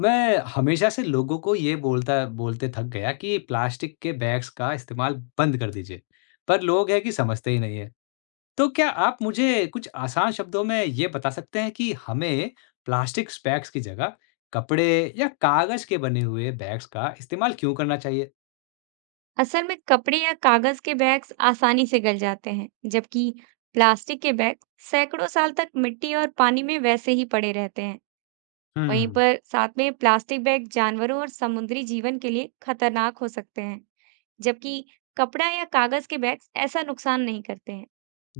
मैं हमेशा से लोगों को ये बोलता बोलते थक गया कि प्लास्टिक के बैग्स का इस्तेमाल बंद कर दीजिए, पर लोग हैं कि समझते ही नहीं है। तो क्या आप मुझे कुछ आसान शब्दों में ये बता सकते हैं कि हमें प्लास्टिक बैग्स की जगह कपड़े या कागज के बने हुए बैग्स का इस्तेमाल क्यों करना चाहिए? असल में कपड़े या कागज के बैग्स आसानी से गल जाते हैं, जबकि प्लास्टिक के बैग सैकड़ों साल तक मिट्टी और पानी में वैसे ही पड़े रहते हैं। वहीं हम्म। पर साथ में प्लास्टिक बैग जानवरों और समुद्री जीवन के लिए खतरनाक हो सकते हैं, जबकि कपड़ा या कागज के बैग्स ऐसा नुकसान नहीं करते हैं।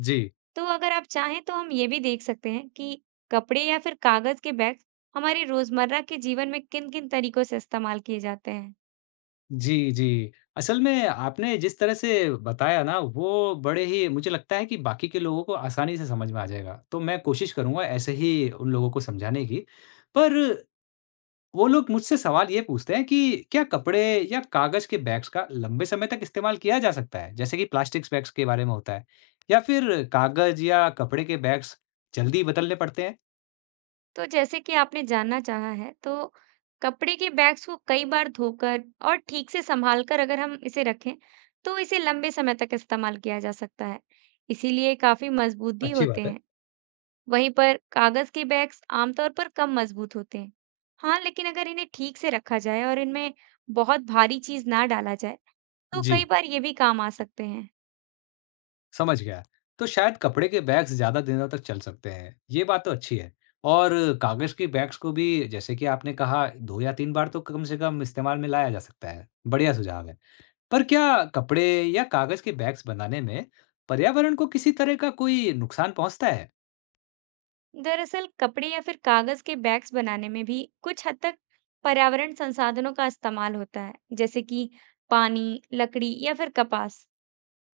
जी। तो अगर आप चाहें तो हम ये भी देख सकते हैं कि कपड़े या फिर कागज के बैग हमारे रोजमर्रा के जीवन में किन-किन तरीकों से इस्तेमाल किए जाते हैं। जी, जी। असल में आपने जिस तरह से बताया ना वो बड़े ही मुझे लगता है कि बाकी के लोगों को आसानी से समझ में आ जाएगा। तो मैं कोशिश करूँगा ऐसे ही उन लोगों को समझाने की। पर वो लोग मुझसे सवाल ये पूछते हैं कि क्या कपड़े या कागज़ के बैग्स का लंबे समय तक इस्तेमाल किया जा सकता है? जैसे कि प्लास्टिक्स बैग्स के बारे में होता है। या फिर कागज़ या कपड़े के बैग्स जल्दी बदलने पड़ते हैं? तो जैसे कि आपने जानना चाहा है, तो कपड़े के बैग्स को कई बार धोकर और ठीक से संभालकर अगर हम इसे रखें, तो इसे लंबे समय तक इस्तेमाल किया जा सकता है। इसीलिए काफी मजबूत भी अच्छी होते बात है। हैं। वहीं पर कागज के बैग्स आमतौर पर कम मजबूत होते हैं। हाँ, लेकिन अगर इन्हें ठीक से रखा जाए और इनमें बहुत भारी चीज ना डाला जाए, तो जी। कई बार ये भी काम आ सकते हैं। समझ गया। तो शायद कपड़े के बैग्स ज़्यादा दिनों तक चल सकते हैं, ये बात तो अच्छी है। और कागज़ के बैग्स को भी जैसे कि आपने कहा 2 या 3 बार तो कम से कम इस्तेमाल में लाया जा सकता है, बढ़िया सुझाव है। पर क्या कपड़े या कागज़ के बैग्स बनाने में पर्यावरण को किसी तरह का कोई नुकसान पहुँचता है? दरअसल कपड़े या फिर कागज के बैग्स बनाने में भी कुछ हद तक पर्यावरण संसाधनों का इस्तेमाल होता है जैसे कि पानी, लकड़ी या फिर कपास।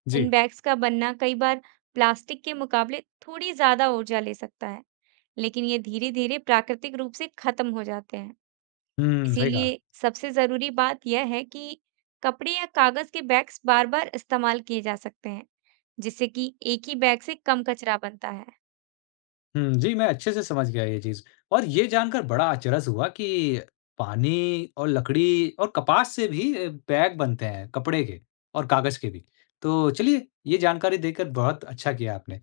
जी। इन बैग्स का बनना कई बार प्लास्टिक के मुकाबले थोड़ी ज्यादा ऊर्जा ले सकता है, लेकिन ये धीरे-धीरे प्राकृतिक रूप से खत्म हो जाते हैं। हुँ, सही कहा। इसीलिए सबसे जरूरी बात यह है कि कपड़े या कागज के बैग्स बार-बार इस्तेमाल किए जा सकते हैं, जिससे कि एक ही बैग से कम कचरा बनता है। हुँ, जी, मैं अच्छे से समझ गया ये चीज़ और ये जानकर बड़ा अचरज हुआ कि पानी और लकड़ी और कपास से भी बैग बनते हैं, कपड़े के और कागज़ के भी। तो चलिए, ये जानकारी देकर बहुत अच्छा किया आपने।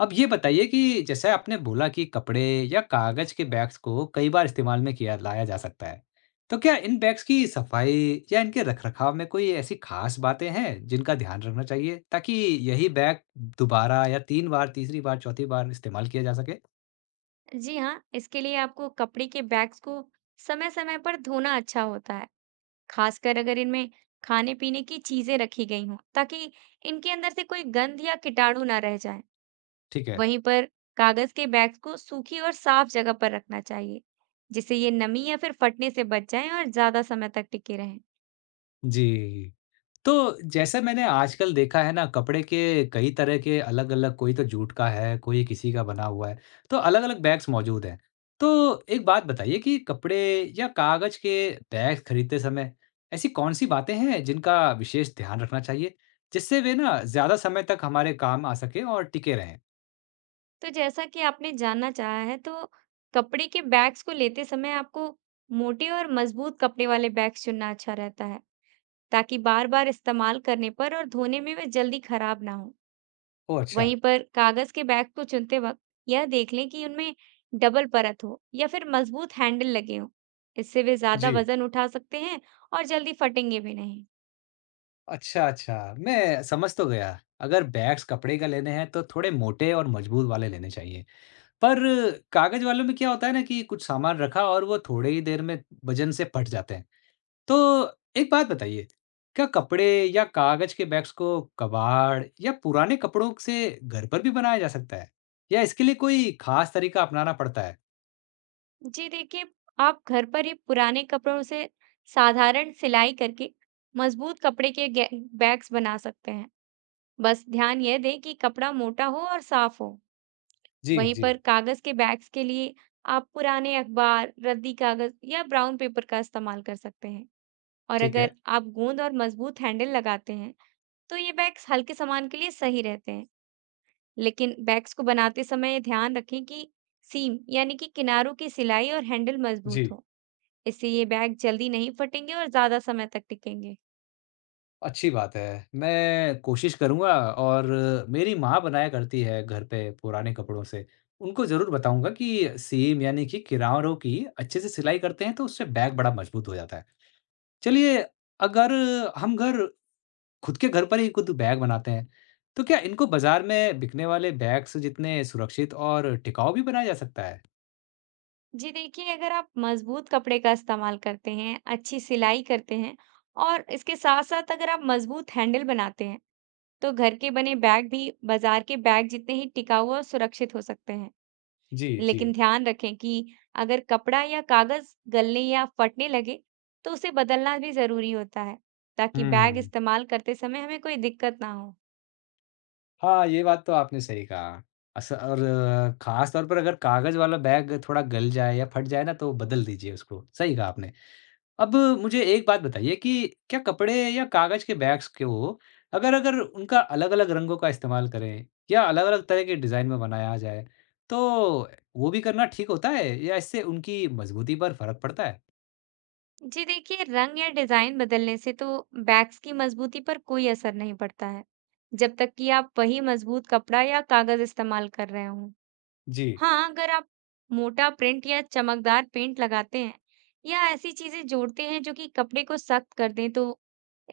अब ये बताइए कि जैसे आपने बोला कि कपड़े या कागज़ के बैग्स को कई बार इस्तेमाल में किया लाया जा सकता है। तो क्या इन बैग्स की सफाई या इनके रख-रखाव में कोई ऐसी ख़ास बातें हैं, जिनका ध्यान रखना चाहिए, ताकि यही बैग दोबारा या 3 बार, तीसरी बार, चौथी बार इस्तेमाल किया जा सके? जी हाँ, इसके लिए आपको कपड़े के बैग्स को समय समय पर धोना अच्छा होता है, खासकर अगर इनमें खाने पीने की चीजें रखी गई हों, ताकि इनके अंदर से कोई गंध या कीटाणु ना रह जाए। ठीक है। वहीं पर कागज के बैग्स को सूखी और साफ जगह पर रखना चाहिए, जिससे ये नमी या फिर फटने से बच जाएं और ज्यादा समय तक टिके रहें। जी। तो जैसे मैंने आजकल देखा है ना कपड़े के कई तरह के अलग-अलग कोई तो जूट का है, कोई किसी का बना हुआ है, तो अलग-अलग बैग्स मौजूद हैं। तो एक बात बताइए कि कपड़े या कागज के बैग खरीदते समय ऐसी कौन-सी बातें हैं जिनका विशेष ध्यान रखना चाहिए, जिससे वे ना ज़्यादा समय तक हमारे काम आ सकें और टिके रहें? तो जैसा कि आपने जानना चाहा है, तो कपड़े के बैग्स को लेते समय आपको मोटे और मजबूत कपड़े वाले बैग्स चुनना अच्छा रहता है, ताकि बार-बार इस्तेमाल करने पर और धोने में वे जल्दी खराब ना हो। ओह अच्छा। वहीं पर कागज के बैग को चुनते वक्त यह देख लें कि उनमें डबल परत हो या फिर मजबूत हैंडल लगे हों। इससे वे ज्यादा जी। वजन उठा सकते हैं और जल्दी फटेंगे भी नहीं। अच्छा, अच्छा, मैं समझ तो गया। अगर बैग्स कपड़े का लेने हैं तो थोड़े मोटे और मजबूत वाले लेने चाहिए। पर कागज़ वालों में क्या होता है ना कि कुछ सामान रखा और वो थोड़े ही देर में वज़न से फट जाते हैं। तो एक बात बताइए, क्या कपड़े या कागज़ के बैग्स को कबाड़ या पुराने कपड़ों से घर पर भी बनाया जा सकता है? या इसके लिए कोई ख़ास तरीका अपनाना पड़ता है? जी देखिए, आप घर पर ही पुराने कपड़ों से साधारण सिलाई करके मजबूत कपड़े के बैग्स बना सकते हैं। बस ध्यान यह दें कि कपड़ा मोटा हो और साफ हो। जी, वहीं जी। पर कागज के बैग्स के लिए आप पुराने अखबार, रद्दी कागज या ब्राउन पेपर का इस्तेमाल कर सकते हैं। और ठीक अगर है। आप गोंद और मजबूत हैंडल लगाते हैं, तो ये बैग्स हल्के सामान के लिए सही रहते हैं। लेकिन बैग्स को बनाते समय ये ध्यान रखें कि सीम यानी कि किनारों की सिलाई और हैंडल मजबूत जी। हो। इससे ये बैग जल्दी नहीं फटेंगे और ज्यादा समय तक टिकेंगे। अच्छी बात है। मैं कोशिश करूँगा और मेरी माँ बनाया करती है घर पे पुराने कपड़ों से। उनको ज़रूर बताऊँगा कि सीम यानी कि किनारों की अच्छे से सिलाई करते हैं तो उससे बैग बड़ा मज़बूत हो जाता है। चलिए, अगर हम घर खुद के घर पर ही खुद बैग बनाते हैं, तो क्या इनको बाज़ार में बिकने वाले बैग्स जितने सुरक्षित और टिकाऊ भी बनाया जा सकता है? जी देखिए, अगर आप मजबूत कपड़े का इस्तेमाल करते हैं, अच्छी सिलाई करते हैं और इसके साथ साथ अगर आप मजबूत हैंडल बनाते हैं, तो घर के बने बैग भी बाजार के बैग जितने ही टिकाऊ और सुरक्षित हो सकते हैं। जी, जी। लेकिन ध्यान रखें कि अगर कपड़ा या कागज गलने या फटने लगे, तो उसे बदलना भी जरूरी होता है, ताकि बैग हुँ। इस्तेमाल करते समय हमें कोई दिक्कत ना हो। हाँ, ये बात तो आपने सही कहा। अस और ख़ास तौर पर अगर कागज़ वाला बैग थोड़ा गल जाए या फट जाए ना तो बदल दीजिए उसको, सही कहा आपने। अब मुझे एक बात बताइए कि क्या कपड़े या कागज़ के बैग्स को अगर अगर उनका अलग-अलग रंगों का इस्तेमाल करें या अलग-अलग तरह के डिज़ाइन में बनाया जाए, तो वो भी करना ठीक होता है या इससे उनकी मज़बूती पर फ़र्क पड़ता है? जी देखिए, रंग या डिजाइन बदलने से तो बैग्स की मजबूती पर कोई असर नहीं पड़ता है, जब तक कि आप वही मजबूत कपड़ा या कागज इस्तेमाल कर रहे हो। जी। हाँ, अगर आप मोटा प्रिंट या चमकदार पेंट लगाते हैं या ऐसी चीजें जोड़ते हैं जो कि कपड़े को सख्त कर दें, तो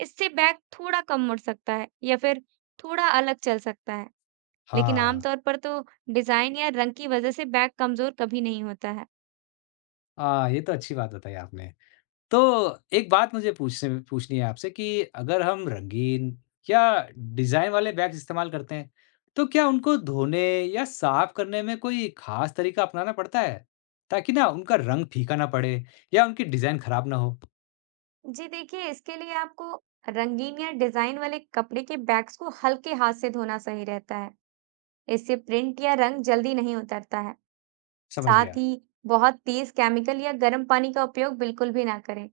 इससे बैग थोड़ा कम मुड़ सकता है या फिर थोड़ा अलग चल सकता है। लेकिन हाँ। आमतौर पर तो डिजाइन या रंग की वजह से बैग कमजोर कभी नहीं होता है। हाँ, ये तो अच्छी बात बताई आपने। तो एक बात मुझे पूछने पूछनी है आपसे कि अगर हम रंगीन या डिज़ाइन वाले बैग्स इस्तेमाल करते हैं, तो क्या उनको धोने या साफ करने में कोई खास तरीका अपनाना पड़ता है? ताकि ना उनका रंग फीका ना पड़े या उनकी डिज़ाइन खराब ना हो। जी देखिए, इसके लिए आपको रंगीन या डिजाइन वाले कपड़े के बैग्स को हल्के हाथ से धोना सही रहता है। इससे प्रिंट या रंग जल्दी नहीं उतरता है। समझ साथ गया। ही बहुत तेज केमिकल या गर्म पानी का उपयोग बिल्कुल भी ना करें।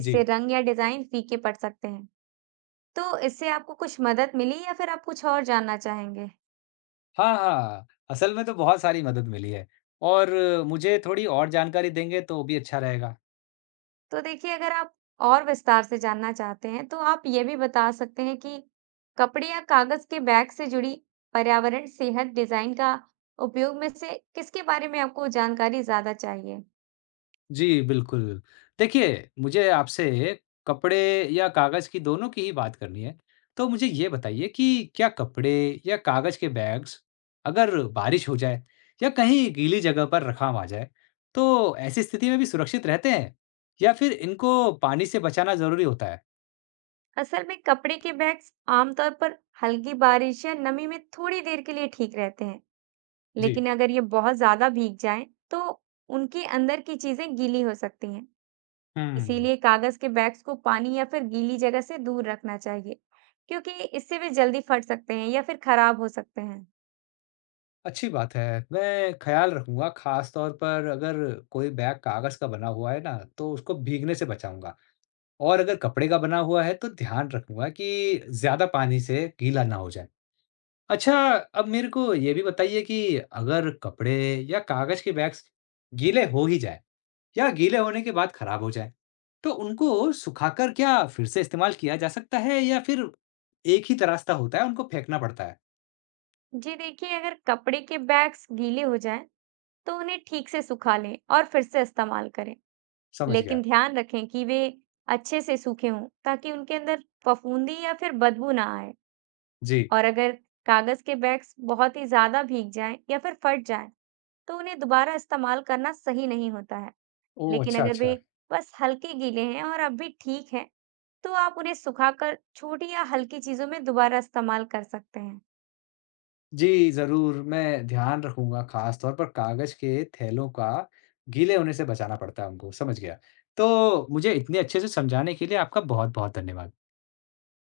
जी। इससे रंग या डिजाइन फीके पड़ सकते हैं। तो इससे आपको कुछ मदद मिली या फिर आप कुछ और जानना चाहेंगे? हाँ, हाँ। असल में तो बहुत सारी मदद मिली है और मुझे थोड़ी और जानकारी देंगे तो भी अच्छा रहेगा। तो देखिए, अगर आप और विस्तार से जानना चाहते हैं, तो आप ये भी बता सकते हैं कि कपड़े या कागज के बैग से जुड़ी पर्यावरण, सेहत, डिजाइन, का उपयोग में से किसके बारे में आपको जानकारी ज्यादा चाहिए। जी, बिल्कुल। देखिए, मुझे आपसे कपड़े या कागज़ की दोनों की ही बात करनी है। तो मुझे ये बताइए कि क्या कपड़े या कागज़ के बैग्स अगर बारिश हो जाए या कहीं गीली जगह पर रखा आ जाए, तो ऐसी स्थिति में भी सुरक्षित रहते हैं? या फिर इनको पानी से बचाना ज़रूरी होता है? असल में कपड़े के बैग्स आमतौर पर हल्की बारिश या नमी में थोड़ी देर के लिए ठीक रहते हैं। जी। लेकिन अगर ये बहुत ज्यादा भीग जाएं, तो उनके अंदर की चीजें गीली हो सकती हैं। हुँ। इसीलिए कागज के बैग्स को पानी या फिर गीली जगह से दूर रखना चाहिए, क्योंकि इससे वे जल्दी फट सकते हैं या फिर खराब हो सकते हैं। अच्छी बात है। मैं ख़्याल रखूँगा ख़ास तौर पर अगर कोई बैग कागज़ का बना हुआ है ना, तो उसको भीगने से बचाऊँगा। और अगर कपड़े का बना हुआ है तो ध्यान रखूंगा कि ज़्यादा पानी से गीला ना हो जाए। अच्छा, अब मेरे को ये भी बताइए कि अगर कपड़े या कागज़ के बैग्स गीले हो ही जाएँ या गीले होने के बाद खराब हो जाएँ, तो उनको सुखाकर क्या फिर से इस्तेमाल किया जा सकता है या फिर एक ही त रास्ता होता है, उनको फेंकना पड़ता है? जी देखिए, अगर कपड़े के बैग्स गीले हो जाएं, तो उन्हें ठीक से सुखा लें और फिर से इस्तेमाल करें। समझ लेकिन गया। ध्यान रखें कि वे अच्छे से सूखे हों, ताकि उनके अंदर फफूंदी या फिर बदबू ना आए। जी। और अगर कागज के बैग्स बहुत ही ज्यादा भीग जाएं या फिर फट जाएं, तो उन्हें दोबारा इस्तेमाल करना सही नहीं होता है। ओह! लेकिन अच्छा, अगर वे अच्छा। बस हल्के गीले हैं और अब भी ठीक हैं, तो आप उन्हें सुखाकर छोटी या हल्की चीजों में दोबारा इस्तेमाल कर सकते हैं। जी, ज़रूर, मैं ध्यान रखूँगा ख़ास तौर पर कागज़ के थैलों का गीले होने से बचाना पड़ता है उनको, समझ गया। तो मुझे इतने अच्छे से समझाने के लिए आपका बहुत-बहुत धन्यवाद।